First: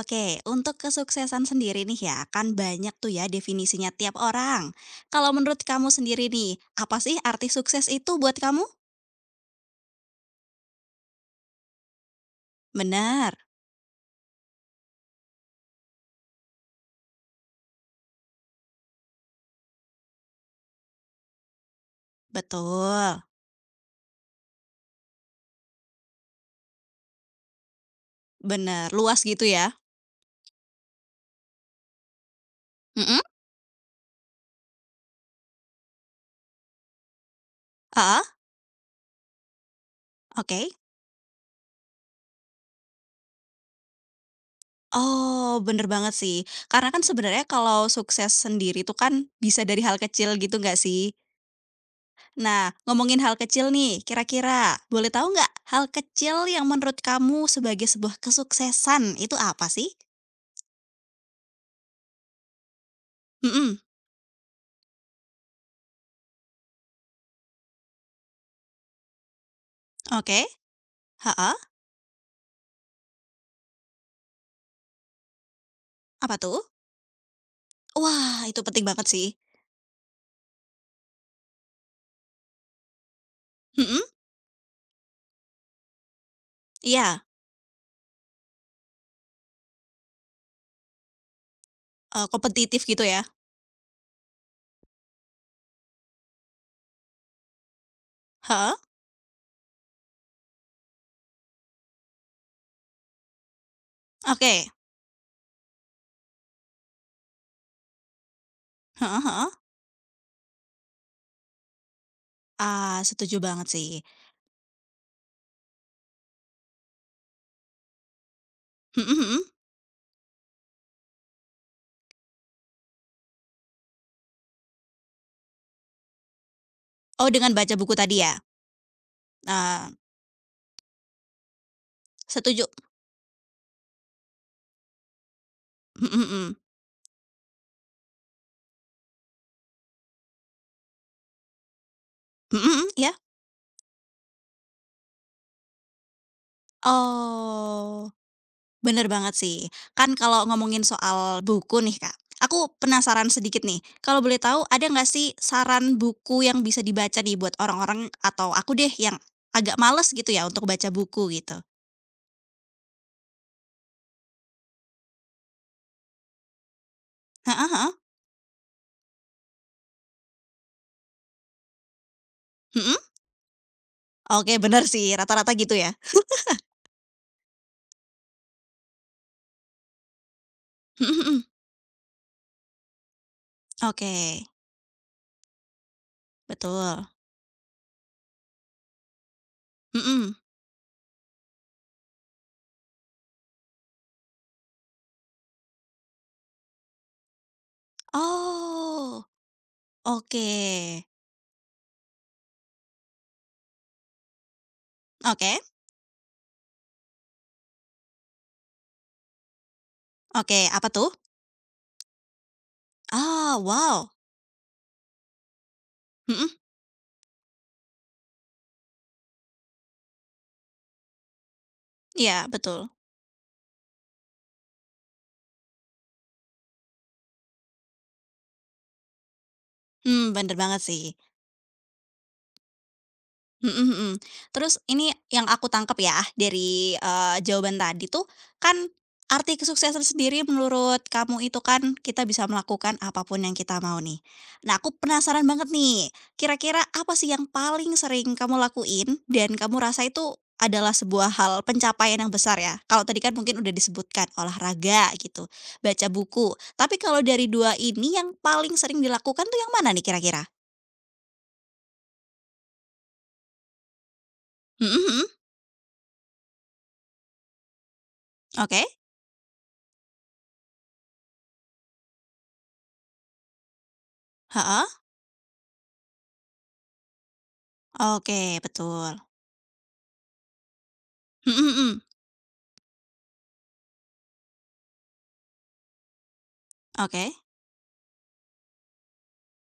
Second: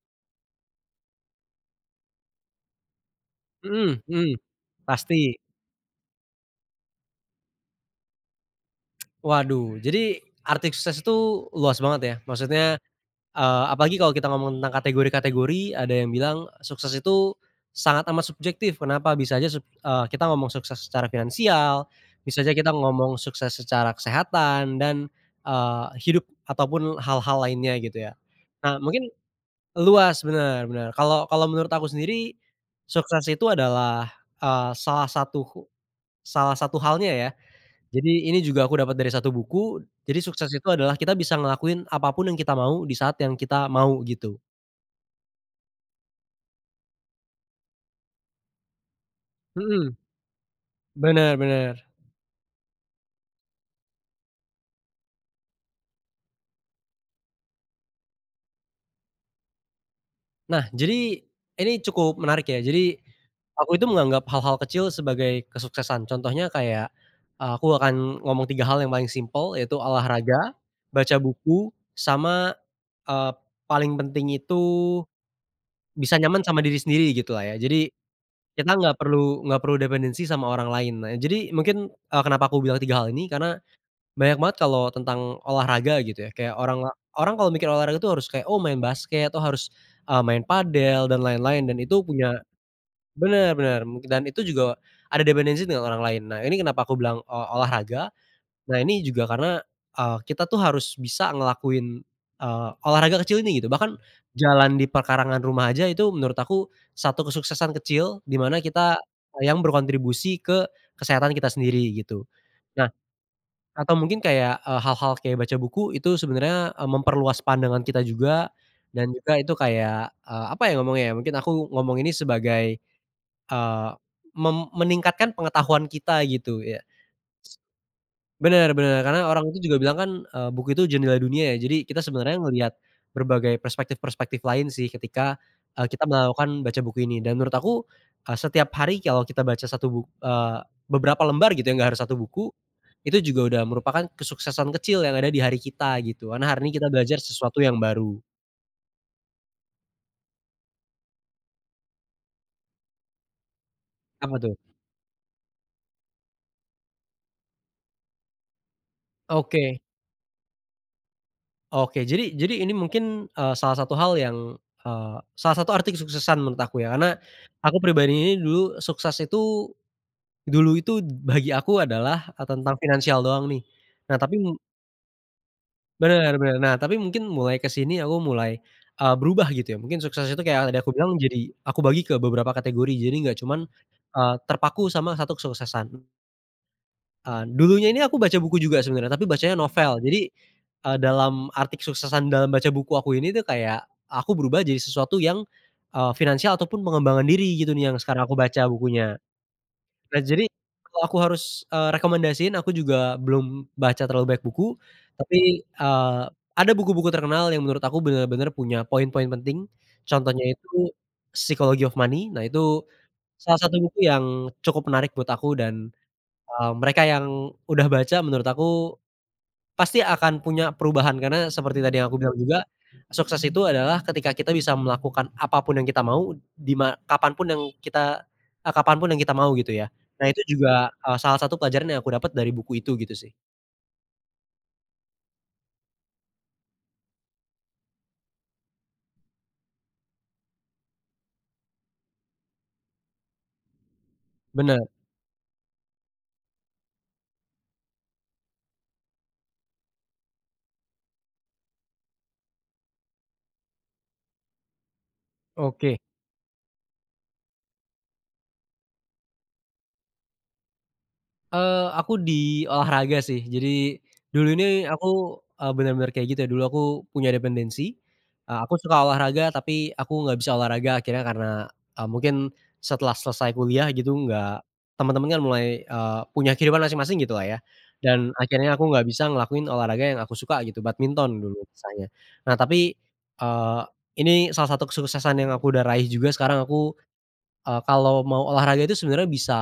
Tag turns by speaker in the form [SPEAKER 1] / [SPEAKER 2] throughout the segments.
[SPEAKER 1] Oke, untuk kesuksesan sendiri nih ya, kan banyak tuh ya
[SPEAKER 2] Mhm
[SPEAKER 1] definisinya tiap
[SPEAKER 2] mhm,
[SPEAKER 1] orang.
[SPEAKER 2] pasti.
[SPEAKER 1] Kalau menurut kamu sendiri nih, apa sih arti sukses itu buat kamu?
[SPEAKER 2] Waduh, jadi arti sukses itu luas banget ya, maksudnya,
[SPEAKER 1] Benar,
[SPEAKER 2] apalagi kalau kita ngomong tentang kategori-kategori, ada yang bilang sukses itu sangat amat subjektif, kenapa? Bisa aja kita ngomong sukses secara finansial, bisa aja kita ngomong
[SPEAKER 1] betul,
[SPEAKER 2] sukses secara kesehatan dan, hidup ataupun hal-hal lainnya gitu ya. Nah
[SPEAKER 1] benar,
[SPEAKER 2] mungkin
[SPEAKER 1] luas gitu ya?
[SPEAKER 2] luas, bener bener. Kalau kalau menurut aku sendiri,
[SPEAKER 1] Mhm,
[SPEAKER 2] sukses itu adalah, eee, salah satu salah satu halnya ya.
[SPEAKER 1] heeh,
[SPEAKER 2] Jadi ini juga aku dapat dari satu buku, jadi sukses itu
[SPEAKER 1] oke.
[SPEAKER 2] adalah kita bisa ngelakuin apa pun yang kita mau di saat yang kita mau gitu.
[SPEAKER 1] Oh, bener banget sih. Karena kan sebenarnya kalau sukses sendiri tuh kan bisa dari
[SPEAKER 2] Mhm,
[SPEAKER 1] hal kecil gitu nggak sih?
[SPEAKER 2] bener bener.
[SPEAKER 1] Nah, ngomongin hal kecil nih, kira-kira boleh tahu nggak hal kecil yang menurut kamu sebagai sebuah kesuksesan itu apa sih?
[SPEAKER 2] Nah jadi ini cukup menarik ya, jadi aku
[SPEAKER 1] Mhm,
[SPEAKER 2] itu menganggap hal-hal kecil sebagai kesuksesan. Contohnya kayak, aku akan ngomong 3 hal yang paling simpel yaitu
[SPEAKER 1] oke.
[SPEAKER 2] olahraga, baca
[SPEAKER 1] Ha?
[SPEAKER 2] buku, sama, eee, paling penting itu bisa
[SPEAKER 1] Apa
[SPEAKER 2] nyaman sama
[SPEAKER 1] tuh?
[SPEAKER 2] diri sendiri gitulah ya. Jadi
[SPEAKER 1] Wah, itu
[SPEAKER 2] kita
[SPEAKER 1] penting
[SPEAKER 2] nggak
[SPEAKER 1] banget sih.
[SPEAKER 2] perlu nggak perlu dependensi sama orang lain. Nah, jadi mungkin, kenapa aku bilang 3 hal ini, karena
[SPEAKER 1] Hmm,
[SPEAKER 2] banyak banget kalau tentang olahraga gitu ya, kayak
[SPEAKER 1] iya,
[SPEAKER 2] orang kalau mikir olahraga tuh harus kayak, oh main basket, oh harus, main padel dan lain-lain dan itu punya
[SPEAKER 1] kompetitif gitu ya?
[SPEAKER 2] bener bener, mungkin dan itu juga ada dependensi dengan orang lain. Nah, ini kenapa aku bilang, olahraga.
[SPEAKER 1] Ha?
[SPEAKER 2] Nah ini juga karena, kita tuh harus bisa ngelakuin, olahraga kecil ini gitu, bahkan
[SPEAKER 1] Oke.
[SPEAKER 2] jalan di perkarangan rumah aja itu menurut aku satu kesuksesan kecil di mana kita
[SPEAKER 1] Heeh heeh.
[SPEAKER 2] yang berkontribusi ke kesehatan kita sendiri gitu. Nah,
[SPEAKER 1] Ah, setuju banget sih.
[SPEAKER 2] atau mungkin kayak, hal-hal kayak baca buku itu sebenarnya, memperluas pandangan kita juga
[SPEAKER 1] Mhm
[SPEAKER 2] dan juga
[SPEAKER 1] mhm.
[SPEAKER 2] itu kayak, apa ya ngomongnya ya, mungkin aku ngomong ini sebagai, eee, meningkatkan pengetahuan kita gitu ya.
[SPEAKER 1] Oh, dengan baca buku tadi ya?
[SPEAKER 2] Bener bener, karena orang itu juga
[SPEAKER 1] Eee,
[SPEAKER 2] bilang kan, buku itu jendela dunia ya, jadi kita sebenarnya
[SPEAKER 1] Setuju.
[SPEAKER 2] ngelihat berbagai perspektif-perspektif lain sih ketika,
[SPEAKER 1] Hmm
[SPEAKER 2] kita
[SPEAKER 1] hmm.
[SPEAKER 2] melakukan baca buku ini dan menurut aku, setiap hari kalau kita baca beberapa lembar gitu ya, nggak harus satu buku,
[SPEAKER 1] Hmm hmm. Ya.
[SPEAKER 2] itu juga udah merupakan kesuksesan kecil yang ada di hari kita gitu, karena hari ini kita belajar sesuatu yang
[SPEAKER 1] Oh,
[SPEAKER 2] baru.
[SPEAKER 1] bener banget sih. Kan kalau ngomongin soal buku nih, Kak, aku penasaran sedikit nih. Kalau
[SPEAKER 2] Apa
[SPEAKER 1] boleh
[SPEAKER 2] tuh?
[SPEAKER 1] tahu ada nggak sih saran buku yang bisa dibaca nih buat orang-orang atau aku deh yang agak
[SPEAKER 2] Oke
[SPEAKER 1] males gitu ya untuk baca buku gitu?
[SPEAKER 2] oke, jadi ini mungkin, salah satu hal yang, salah satu arti kesuksesan menurut aku ya, karena
[SPEAKER 1] Heeh
[SPEAKER 2] aku
[SPEAKER 1] heeh.
[SPEAKER 2] pribadi ini dulu sukses itu, dulu itu bagi aku adalah, tentang
[SPEAKER 1] Mhm?
[SPEAKER 2] finansial doang nih. Nah tapi
[SPEAKER 1] Oke, bener sih, rata-rata gitu ya?
[SPEAKER 2] bener bener. Nah tapi mungkin mulai ke sini aku mulai, berubah gitu ya. Mungkin sukses itu kayak tadi aku
[SPEAKER 1] Mhm
[SPEAKER 2] bilang
[SPEAKER 1] mhm.
[SPEAKER 2] jadi aku bagi ke beberapa kategori. Jadi nggak cuman,
[SPEAKER 1] Oke,
[SPEAKER 2] terpaku sama satu kesuksesan.
[SPEAKER 1] betul.
[SPEAKER 2] Dulunya ini aku baca buku juga sebenarnya, tapi bacanya novel. Jadi,
[SPEAKER 1] Mhm.
[SPEAKER 2] dalam arti kesuksesan dalam baca buku aku ini tuh kayak aku berubah jadi sesuatu yang, finansial ataupun pengembangan diri gitu nih yang sekarang aku baca bukunya.
[SPEAKER 1] Oh,
[SPEAKER 2] Nah, jadi
[SPEAKER 1] oke.
[SPEAKER 2] kalau aku harus, rekomendasiin, aku juga belum baca terlalu banyak buku, tapi,
[SPEAKER 1] Oke,
[SPEAKER 2] eee, ada buku-buku terkenal yang menurut aku bener-bener punya poin-poin penting, contohnya
[SPEAKER 1] oke, apa
[SPEAKER 2] itu
[SPEAKER 1] tuh?
[SPEAKER 2] Psychology of Money. Nah, itu salah
[SPEAKER 1] Oh,
[SPEAKER 2] satu buku
[SPEAKER 1] wow.
[SPEAKER 2] yang cukup menarik buat aku dan,
[SPEAKER 1] Mhm,
[SPEAKER 2] mereka yang udah baca menurut aku pasti akan punya perubahan karena seperti tadi yang aku bilang
[SPEAKER 1] iya
[SPEAKER 2] juga,
[SPEAKER 1] betul.
[SPEAKER 2] sukses itu adalah ketika kita bisa melakukan apa pun yang kita mau, di ma kapan pun yang kita, kapan pun yang kita mau gitu ya.
[SPEAKER 1] Mmm,
[SPEAKER 2] Nah itu
[SPEAKER 1] bener banget
[SPEAKER 2] juga,
[SPEAKER 1] sih.
[SPEAKER 2] salah satu pelajaran yang aku dapat dari buku itu gitu sih.
[SPEAKER 1] Mhm mhm. Terus ini yang aku tangkap ya dari, jawaban tadi tuh kan arti kesuksesan sendiri menurut kamu itu kan kita bisa melakukan apapun yang kita mau nih. Nah
[SPEAKER 2] Bener,
[SPEAKER 1] aku penasaran banget nih, kira-kira apa sih yang paling sering kamu lakuin dan kamu rasa itu adalah sebuah hal pencapaian yang besar ya? Kalau tadi kan mungkin udah disebutkan olahraga gitu,
[SPEAKER 2] oke.
[SPEAKER 1] baca buku, tapi kalau dari 2 ini yang paling sering dilakukan tuh yang mana nih kira-kira?
[SPEAKER 2] Aku di olahraga sih. Jadi, dulu ini
[SPEAKER 1] Mhm mhm,
[SPEAKER 2] aku, bener-bener kayak gitu ya, dulu aku punya dependensi, aku
[SPEAKER 1] oke,
[SPEAKER 2] suka olahraga tapi aku nggak bisa olahraga akhirnya karena, mungkin setelah selesai kuliah gitu nggak
[SPEAKER 1] heeh.
[SPEAKER 2] teman-teman kan mulai, punya kehidupan masing-masing gitu lah ya, dan
[SPEAKER 1] Oke,
[SPEAKER 2] akhirnya aku nggak
[SPEAKER 1] betul.
[SPEAKER 2] bisa ngelakuin olahraga yang aku suka gitu, badminton dulu
[SPEAKER 1] Mhm mhm,
[SPEAKER 2] misalnya. Nah tapi, eee, ini salah satu kesuksesan yang aku udah raih juga sekarang aku.
[SPEAKER 1] oke.
[SPEAKER 2] Kalau mau olahraga itu sebenarnya bisa,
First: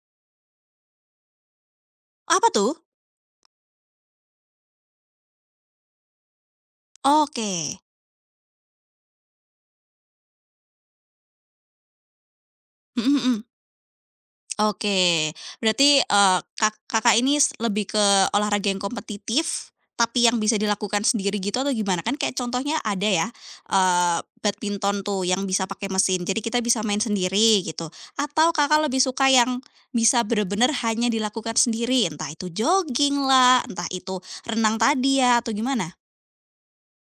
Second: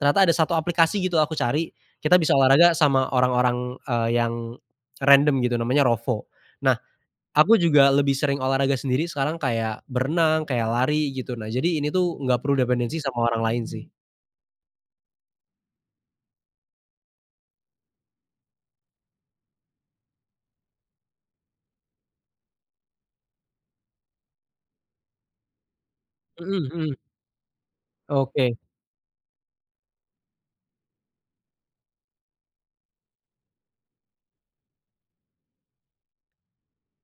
[SPEAKER 2] ternyata ada satu aplikasi gitu aku cari, kita bisa
[SPEAKER 1] Apa tuh?
[SPEAKER 2] olahraga sama orang-orang, yang random gitu namanya Rovo. Nah, aku
[SPEAKER 1] Oke.
[SPEAKER 2] juga lebih sering olahraga sendiri sekarang kayak berenang, kayak lari gitu. Nah, jadi ini tuh nggak perlu dependensi
[SPEAKER 1] Mhm
[SPEAKER 2] sama
[SPEAKER 1] mhm,
[SPEAKER 2] orang lain sih.
[SPEAKER 1] oke. Berarti, Kakak ini lebih ke olahraga yang kompetitif, tapi yang bisa dilakukan sendiri gitu atau gimana? Kan kayak contohnya ada ya, badminton tuh yang bisa pakai mesin, jadi
[SPEAKER 2] Mhm
[SPEAKER 1] kita bisa
[SPEAKER 2] mhm,
[SPEAKER 1] main sendiri gitu. Atau
[SPEAKER 2] oke.
[SPEAKER 1] Kakak lebih suka yang bisa bener-bener hanya dilakukan sendiri, entah itu jogging lah, entah itu renang tadi ya, atau gimana?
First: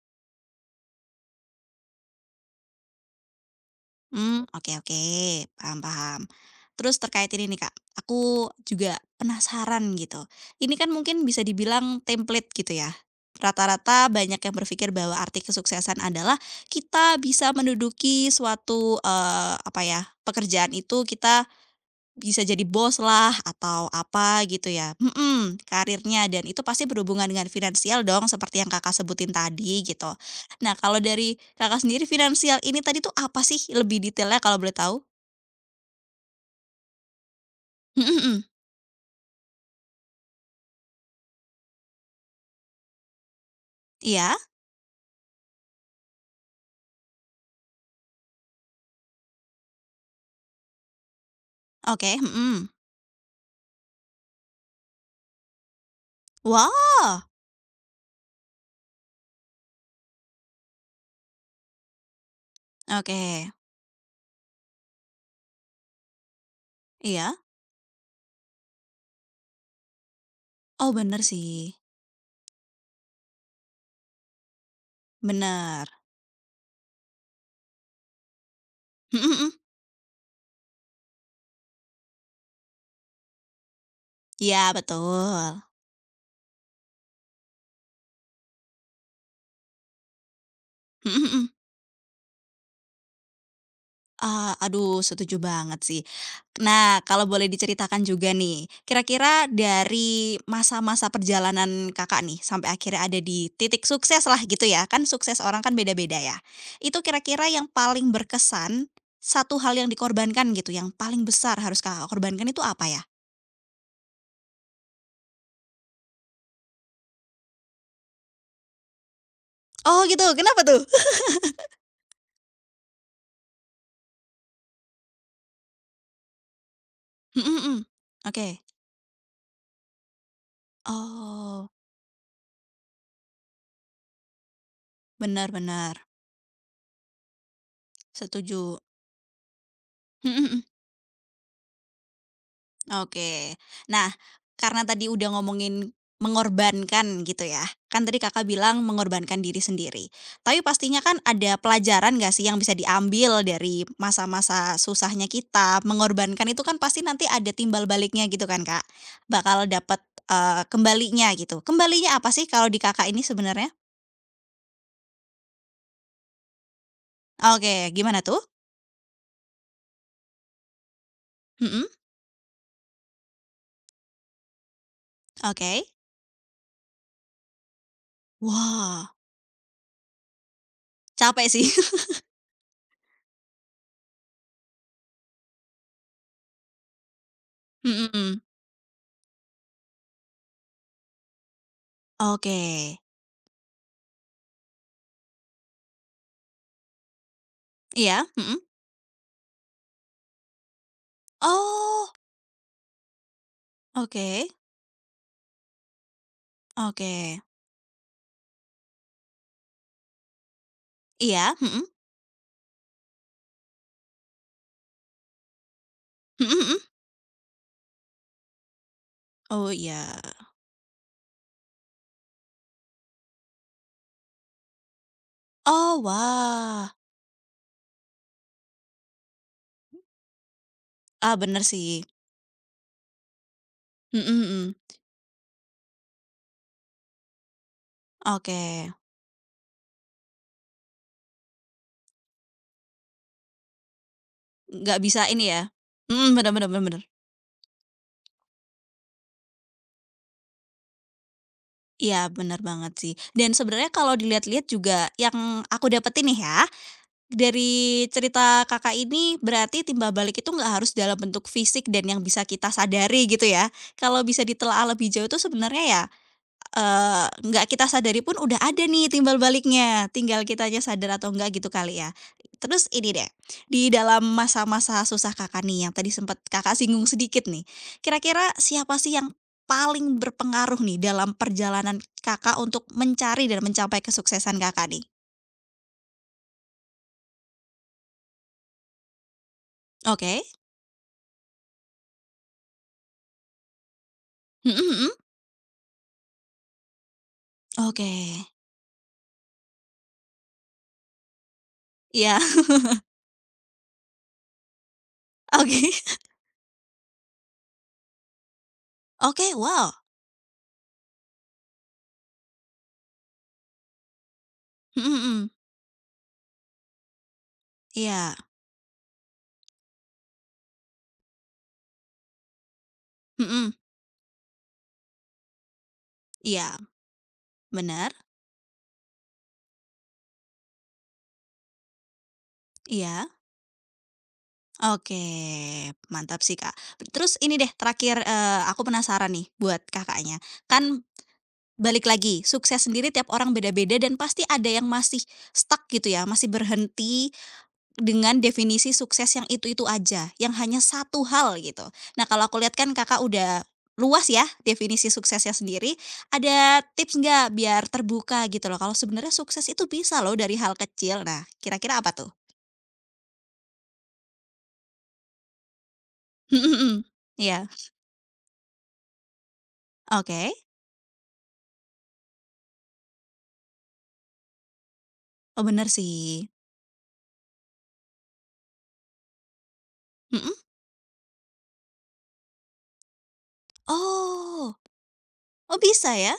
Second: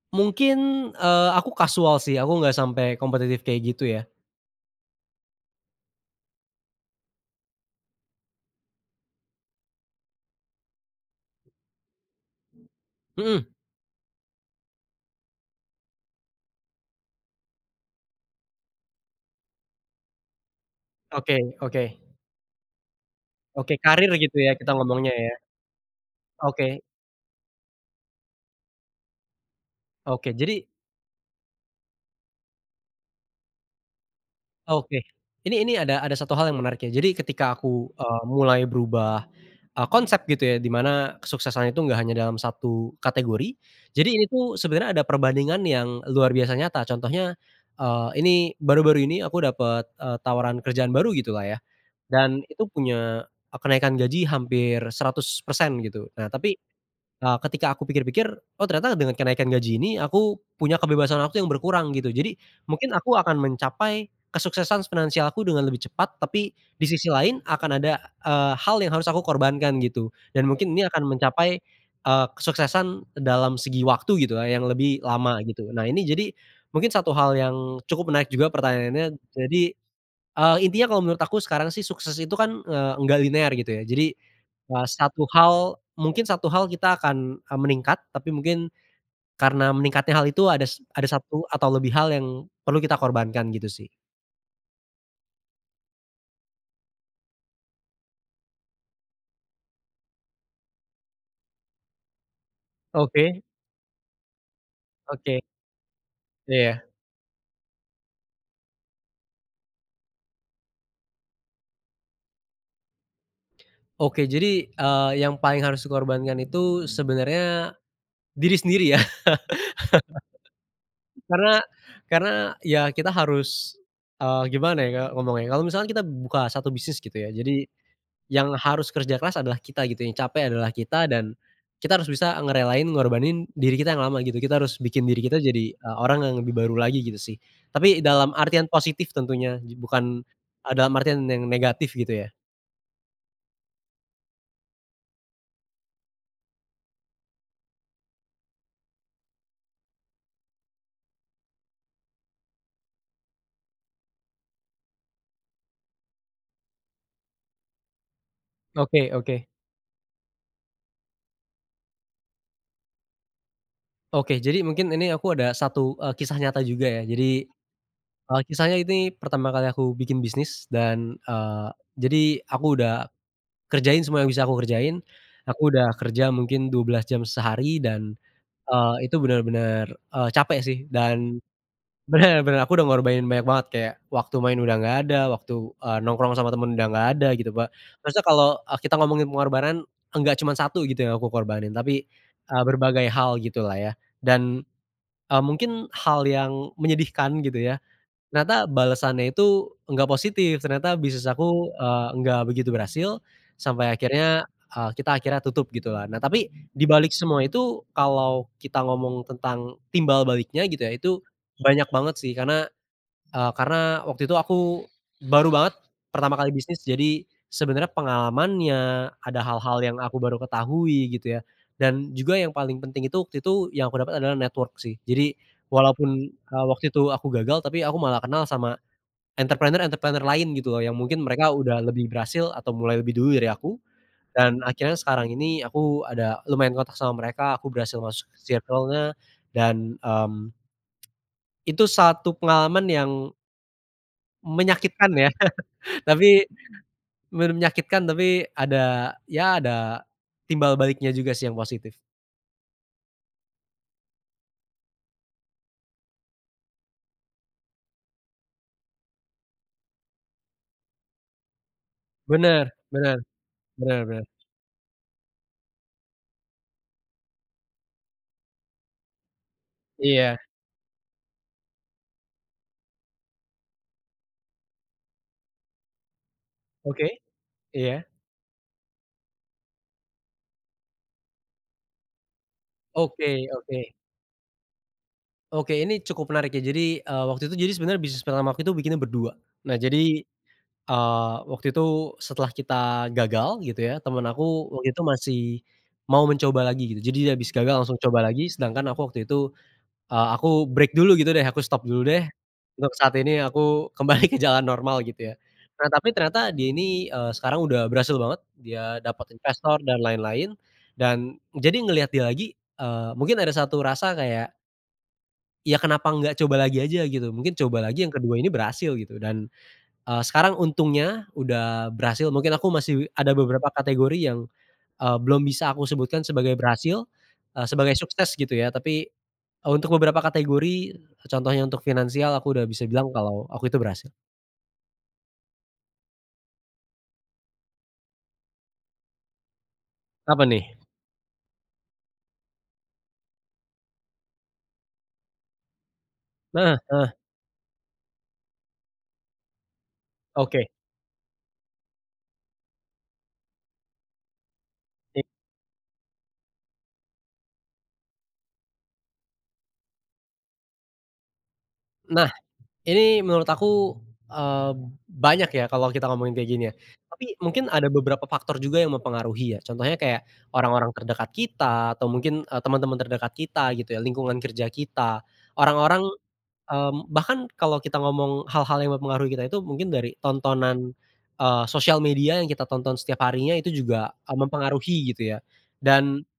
[SPEAKER 2] Mungkin, aku kasual sih, aku nggak sampai kompetitif kayak gitu ya.
[SPEAKER 1] Hmm, oke oke, paham paham. Terus terkait ini nih Kak, aku juga penasaran gitu. Ini kan mungkin bisa dibilang template gitu ya.
[SPEAKER 2] Mhm,
[SPEAKER 1] Rata-rata banyak yang berpikir bahwa arti kesuksesan adalah kita bisa menduduki suatu, apa ya, pekerjaan itu
[SPEAKER 2] oke
[SPEAKER 1] kita
[SPEAKER 2] oke.
[SPEAKER 1] bisa jadi bos lah
[SPEAKER 2] Oke,
[SPEAKER 1] atau
[SPEAKER 2] karir gitu
[SPEAKER 1] apa
[SPEAKER 2] ya
[SPEAKER 1] gitu
[SPEAKER 2] kita
[SPEAKER 1] ya
[SPEAKER 2] ngomongnya ya.
[SPEAKER 1] karirnya dan itu
[SPEAKER 2] Oke
[SPEAKER 1] pasti berhubungan dengan finansial dong seperti yang Kakak sebutin tadi gitu.
[SPEAKER 2] oke, jadi
[SPEAKER 1] Nah kalau dari Kakak sendiri finansial ini tadi tuh apa sih lebih detailnya kalau boleh tahu?
[SPEAKER 2] oke. Ini ada satu hal yang menarik ya. Jadi ketika aku,
[SPEAKER 1] Mhm mhm,
[SPEAKER 2] mulai berubah, konsep gitu ya, di mana kesuksesan itu nggak hanya dalam satu kategori. Jadi ini
[SPEAKER 1] iya,
[SPEAKER 2] tuh sebenarnya ada perbandingan yang luar biasa nyata. Contohnya, ini baru-baru ini aku dapat, tawaran kerjaan baru gitulah ya,
[SPEAKER 1] oke,
[SPEAKER 2] dan itu
[SPEAKER 1] mhm.
[SPEAKER 2] punya, kenaikan gaji hampir 100% gitu. Nah tapi,
[SPEAKER 1] Wow,
[SPEAKER 2] Ketika aku pikir-pikir, oh ternyata dengan kenaikan gaji ini aku punya kebebasan waktu yang berkurang gitu. Jadi mungkin
[SPEAKER 1] oke,
[SPEAKER 2] aku akan mencapai kesuksesan finansialku dengan lebih cepat, tapi di sisi
[SPEAKER 1] iya.
[SPEAKER 2] lain akan ada, hal yang harus aku korbankan gitu. Dan mungkin ini
[SPEAKER 1] Oh
[SPEAKER 2] akan
[SPEAKER 1] bener
[SPEAKER 2] mencapai,
[SPEAKER 1] sih,
[SPEAKER 2] kesuksesan dalam segi waktu gitu ya, yang lebih lama gitu. Nah
[SPEAKER 1] bener.
[SPEAKER 2] ini jadi mungkin satu hal yang cukup menarik juga pertanyaannya.
[SPEAKER 1] Mhm mhm,
[SPEAKER 2] Jadi intinya kalau menurut aku sekarang sih sukses itu kan, enggak linear gitu ya. Jadi,
[SPEAKER 1] iya betul,
[SPEAKER 2] satu hal kita akan, meningkat, tapi mungkin karena meningkatnya hal itu ada
[SPEAKER 1] mhm
[SPEAKER 2] satu
[SPEAKER 1] mhm.
[SPEAKER 2] atau lebih hal yang perlu kita korbankan gitu sih.
[SPEAKER 1] Ah, aduh setuju banget sih. Nah, kalau boleh diceritakan juga nih, kira-kira dari masa-masa perjalanan Kakak nih sampai akhirnya ada
[SPEAKER 2] Oke
[SPEAKER 1] di titik sukses lah gitu ya, kan sukses
[SPEAKER 2] oke,
[SPEAKER 1] orang kan beda-beda ya.
[SPEAKER 2] iya.
[SPEAKER 1] Itu kira-kira yang paling berkesan, satu hal yang dikorbankan gitu, yang paling besar harus Kakak korbankan itu apa ya?
[SPEAKER 2] Oke jadi, yang paling harus dikorbankan itu sebenarnya diri sendiri ya.
[SPEAKER 1] Oh gitu, kenapa tuh?
[SPEAKER 2] Karena karena ya kita harus, gimana ya, Kak, ngomongnya, kalau misalkan kita buka satu bisnis gitu ya,
[SPEAKER 1] Mhm
[SPEAKER 2] jadi
[SPEAKER 1] mhm. Oke.
[SPEAKER 2] yang harus kerja keras adalah kita gitu, yang capek adalah kita dan
[SPEAKER 1] Oh,
[SPEAKER 2] kita harus bisa ngerelain ngorbanin diri kita yang lama gitu. Kita harus bikin diri kita
[SPEAKER 1] benar
[SPEAKER 2] jadi,
[SPEAKER 1] benar,
[SPEAKER 2] orang yang lebih baru lagi gitu sih. Tapi dalam artian
[SPEAKER 1] setuju.
[SPEAKER 2] positif tentunya, bukan,
[SPEAKER 1] Mhm mhm.
[SPEAKER 2] dalam artian yang negatif gitu ya.
[SPEAKER 1] Oke. Nah, karena tadi udah ngomongin mengorbankan gitu ya, kan tadi Kakak bilang mengorbankan diri sendiri. Tapi pastinya kan ada pelajaran nggak sih yang bisa diambil dari masa-masa susahnya kita, mengorbankan itu kan pasti nanti ada timbal baliknya gitu kan Kak,
[SPEAKER 2] Oke oke.
[SPEAKER 1] bakal dapet, kembalinya gitu. Kembalinya apa sih kalau di Kakak ini sebenarnya?
[SPEAKER 2] Oke, jadi mungkin ini aku ada satu, kisah nyata juga ya. Jadi,
[SPEAKER 1] Oke, gimana tuh?
[SPEAKER 2] kisahnya ini pertama kali aku bikin bisnis dan,
[SPEAKER 1] Mhm,
[SPEAKER 2] jadi aku udah kerjain semua yang bisa aku kerjain. Aku
[SPEAKER 1] oke.
[SPEAKER 2] udah kerja mungkin 12 jam sehari dan
[SPEAKER 1] Wah,
[SPEAKER 2] Itu bener-bener, capek sih dan
[SPEAKER 1] capek sih.
[SPEAKER 2] bener bener aku udah ngorbanin banyak banget kayak waktu main udah nggak ada, waktu, nongkrong sama temen udah nggak ada gitu, Mbak. Maksudnya
[SPEAKER 1] Mhm,
[SPEAKER 2] kalau, kita ngomongin pengorbanan, enggak cuman satu gitu yang aku korbanin, tapi,
[SPEAKER 1] oke.
[SPEAKER 2] berbagai hal gitulah ya. Dan, mungkin hal yang menyedihkan gitu ya,
[SPEAKER 1] Iya, mhm.
[SPEAKER 2] ternyata balasannya itu enggak positif, ternyata bisnis aku,
[SPEAKER 1] Oh,
[SPEAKER 2] enggak begitu berhasil, sampai akhirnya,
[SPEAKER 1] oke.
[SPEAKER 2] kita akhirnya tutup gitu lah. Nah tapi di
[SPEAKER 1] Oke.
[SPEAKER 2] balik semua itu, kalau kita ngomong tentang timbal baliknya gitu ya, itu
[SPEAKER 1] Iya, mhm,
[SPEAKER 2] banyak banget sih, karena karena waktu itu aku baru banget pertama kali
[SPEAKER 1] mhm mhm.
[SPEAKER 2] bisnis, jadi sebenarnya pengalamannya, ada
[SPEAKER 1] Oh
[SPEAKER 2] hal-hal yang aku
[SPEAKER 1] iya.
[SPEAKER 2] baru ketahui gitu ya, dan juga yang paling penting itu waktu itu yang aku dapat adalah network sih. Jadi
[SPEAKER 1] Oh
[SPEAKER 2] walaupun, waktu
[SPEAKER 1] wah.
[SPEAKER 2] itu aku gagal, tapi aku malah kenal sama entrepreneur-entrepreneur lain gitu loh, yang mungkin
[SPEAKER 1] Ah,
[SPEAKER 2] mereka
[SPEAKER 1] bener
[SPEAKER 2] udah
[SPEAKER 1] sih.
[SPEAKER 2] lebih berhasil atau mulai lebih dulu dari aku,
[SPEAKER 1] Mhm
[SPEAKER 2] dan
[SPEAKER 1] mhm.
[SPEAKER 2] akhirnya sekarang ini aku ada lumayan kontak sama mereka, aku berhasil masuk
[SPEAKER 1] Oke.
[SPEAKER 2] circle-nya dan, itu satu pengalaman yang
[SPEAKER 1] Nggak
[SPEAKER 2] menyakitkan
[SPEAKER 1] bisa
[SPEAKER 2] ya.
[SPEAKER 1] ini ya mhm,
[SPEAKER 2] Tapi
[SPEAKER 1] bener bener bener bener.
[SPEAKER 2] bener menyakitkan, tapi ada ya ada timbal baliknya juga sih yang positif.
[SPEAKER 1] Iya, bener banget sih. Dan sebenarnya kalau dilihat-lihat juga yang aku dapetin nih ya, dari cerita Kakak ini berarti timbal balik itu nggak harus dalam bentuk fisik dan yang bisa kita
[SPEAKER 2] Bener bener
[SPEAKER 1] sadari gitu ya.
[SPEAKER 2] bener
[SPEAKER 1] Kalau
[SPEAKER 2] bener.
[SPEAKER 1] bisa ditelaah lebih jauh tuh sebenarnya ya nggak kita sadari pun udah ada nih timbal baliknya,
[SPEAKER 2] Iya,
[SPEAKER 1] tinggal kitanya sadar atau enggak gitu kali ya. Terus ini deh, di dalam masa-masa susah Kakak nih yang tadi sempet Kakak singgung
[SPEAKER 2] oke,
[SPEAKER 1] sedikit nih,
[SPEAKER 2] iya.
[SPEAKER 1] kira-kira siapa sih yang paling berpengaruh nih dalam perjalanan Kakak untuk
[SPEAKER 2] Oke
[SPEAKER 1] mencari dan
[SPEAKER 2] oke
[SPEAKER 1] mencapai kesuksesan Kakak nih?
[SPEAKER 2] oke, ini cukup menarik ya. Jadi, waktu itu jadi sebenarnya bisnis pertama aku itu bikinnya berdua. Nah jadi,
[SPEAKER 1] Oke,
[SPEAKER 2] waktu itu setelah kita gagal gitu ya, temen aku
[SPEAKER 1] mhm
[SPEAKER 2] waktu itu
[SPEAKER 1] mhm,
[SPEAKER 2] masih mau mencoba lagi gitu. Jadi dia habis gagal langsung
[SPEAKER 1] oke,
[SPEAKER 2] coba lagi, sedangkan aku waktu itu aku break dulu gitu deh, aku stop dulu deh,
[SPEAKER 1] iya,
[SPEAKER 2] untuk saat ini aku kembali ke jalan normal gitu ya. Nah tapi
[SPEAKER 1] oke,
[SPEAKER 2] ternyata dia ini, sekarang udah berhasil banget, dia dapat
[SPEAKER 1] oke,
[SPEAKER 2] investor
[SPEAKER 1] wow,
[SPEAKER 2] dan lain-lain, dan jadi ngelihat dia lagi, mungkin ada satu rasa kayak,
[SPEAKER 1] mhm mhm,
[SPEAKER 2] "Ya kenapa nggak coba lagi aja?" gitu, mungkin coba lagi yang
[SPEAKER 1] iya,
[SPEAKER 2] kedua ini berhasil gitu dan, sekarang untungnya udah berhasil, mungkin aku masih ada beberapa
[SPEAKER 1] mhm,
[SPEAKER 2] kategori yang, belum bisa aku sebutkan sebagai
[SPEAKER 1] iya,
[SPEAKER 2] berhasil, sebagai
[SPEAKER 1] benar,
[SPEAKER 2] sukses gitu ya, tapi untuk beberapa kategori, contohnya untuk finansial aku udah bisa bilang
[SPEAKER 1] iya.
[SPEAKER 2] kalau aku itu berhasil.
[SPEAKER 1] Oke, mantap sih, Kak. Terus ini deh terakhir, aku penasaran nih buat Kakaknya.
[SPEAKER 2] Apa nih?
[SPEAKER 1] Kan balik lagi, sukses sendiri tiap orang beda-beda dan pasti ada yang masih stuck gitu ya, masih
[SPEAKER 2] Nah nah,
[SPEAKER 1] berhenti dengan definisi sukses yang itu-itu aja, yang
[SPEAKER 2] oke.
[SPEAKER 1] hanya satu hal gitu. Nah, kalau aku lihat kan Kakak udah luas ya definisi
[SPEAKER 2] I
[SPEAKER 1] suksesnya sendiri, ada tips nggak biar terbuka gitu loh, kalau sebenarnya sukses itu bisa loh dari hal kecil. Nah, kira-kira apa tuh?
[SPEAKER 2] nah, ini menurut aku, eee, banyak ya kalau kita ngomongin kayak gini ya.
[SPEAKER 1] Mhm mhm.
[SPEAKER 2] Tapi
[SPEAKER 1] Iya,
[SPEAKER 2] mungkin ada beberapa faktor juga yang mempengaruhi ya, contohnya kayak
[SPEAKER 1] oke.
[SPEAKER 2] orang-orang terdekat kita atau mungkin, teman-teman terdekat kita gitu ya, lingkungan kerja kita,
[SPEAKER 1] Oh, bener
[SPEAKER 2] orang-orang.
[SPEAKER 1] sih.
[SPEAKER 2] Bahkan kalau kita ngomong hal-hal yang mempengaruhi kita itu mungkin dari
[SPEAKER 1] Mhm.
[SPEAKER 2] tontonan, sosial media yang kita tonton setiap harinya itu juga,
[SPEAKER 1] Oh
[SPEAKER 2] mempengaruhi gitu ya.
[SPEAKER 1] oh bisa
[SPEAKER 2] Dan
[SPEAKER 1] ya?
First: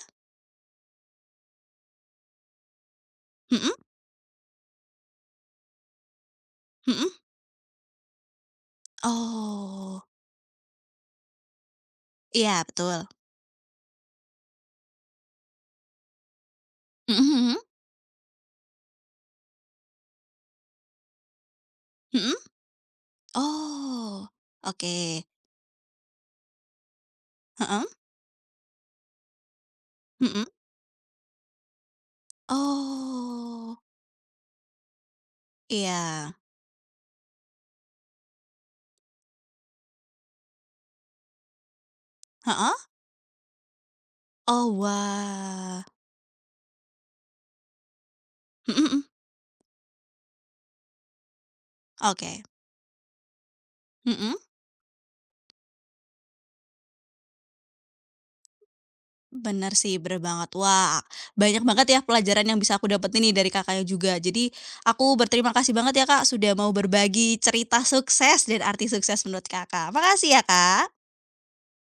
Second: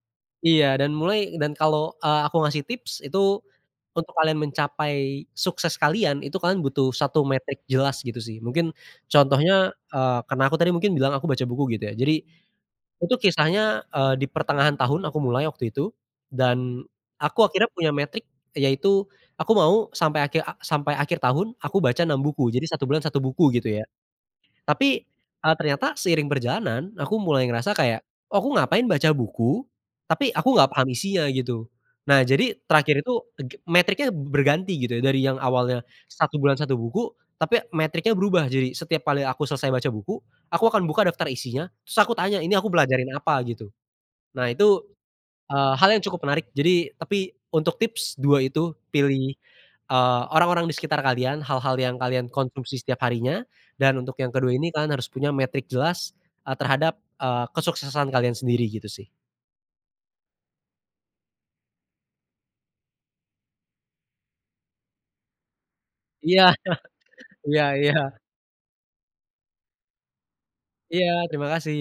[SPEAKER 2] iya, dan mulai dan kalau, aku ngasih tips itu
[SPEAKER 1] Mhm
[SPEAKER 2] untuk kalian mencapai sukses kalian itu kalian butuh
[SPEAKER 1] mhm.
[SPEAKER 2] satu metrik jelas gitu sih. Mungkin contohnya,
[SPEAKER 1] Oh,
[SPEAKER 2] karena aku tadi mungkin bilang aku baca buku gitu ya. Jadi
[SPEAKER 1] iya betul.
[SPEAKER 2] itu kisahnya, di pertengahan tahun aku mulai waktu itu, dan
[SPEAKER 1] Mhm
[SPEAKER 2] aku
[SPEAKER 1] mhm
[SPEAKER 2] akhirnya punya metrik, yaitu aku mau sampai akhir tahun aku baca enam
[SPEAKER 1] mhm.
[SPEAKER 2] buku, jadi satu bulan satu buku gitu ya.
[SPEAKER 1] Oh,
[SPEAKER 2] Tapi,
[SPEAKER 1] oke.
[SPEAKER 2] ternyata seiring perjalanan aku mulai ngerasa
[SPEAKER 1] Heeh,
[SPEAKER 2] kayak, "Oh, aku ngapain baca buku, tapi
[SPEAKER 1] mhm.
[SPEAKER 2] aku nggak paham isinya," gitu. Nah, jadi terakhir itu
[SPEAKER 1] Oh,
[SPEAKER 2] metriknya berganti gitu ya, dari yang awalnya
[SPEAKER 1] iya.
[SPEAKER 2] satu bulan satu buku, tapi metriknya berubah. Jadi setiap kali aku selesai baca buku, aku akan buka daftar isinya, terus aku tanya, "Ini aku
[SPEAKER 1] Heeh.
[SPEAKER 2] belajarin apa?" gitu. Nah,
[SPEAKER 1] Oh
[SPEAKER 2] itu
[SPEAKER 1] wah.
[SPEAKER 2] hal yang cukup menarik. Jadi tapi untuk tips 2 itu
[SPEAKER 1] Mhm mhm.
[SPEAKER 2] pilih, eee, orang-orang di sekitar kalian, hal-hal yang kalian
[SPEAKER 1] Oke.
[SPEAKER 2] konsumsi setiap harinya, dan untuk yang
[SPEAKER 1] Mhm.
[SPEAKER 2] kedua ini kalian harus punya metrik jelas, terhadap, kesuksesan kalian sendiri gitu sih.
[SPEAKER 1] Bener sih, bener banget. Wah, banyak banget ya pelajaran yang bisa aku dapetin nih dari Kakaknya juga. Jadi aku berterima kasih banget ya Kak,
[SPEAKER 2] Iya
[SPEAKER 1] sudah mau berbagi
[SPEAKER 2] iya
[SPEAKER 1] cerita
[SPEAKER 2] iya
[SPEAKER 1] sukses dan arti sukses menurut Kakak. Makasih ya Kak.
[SPEAKER 2] iya terima kasih.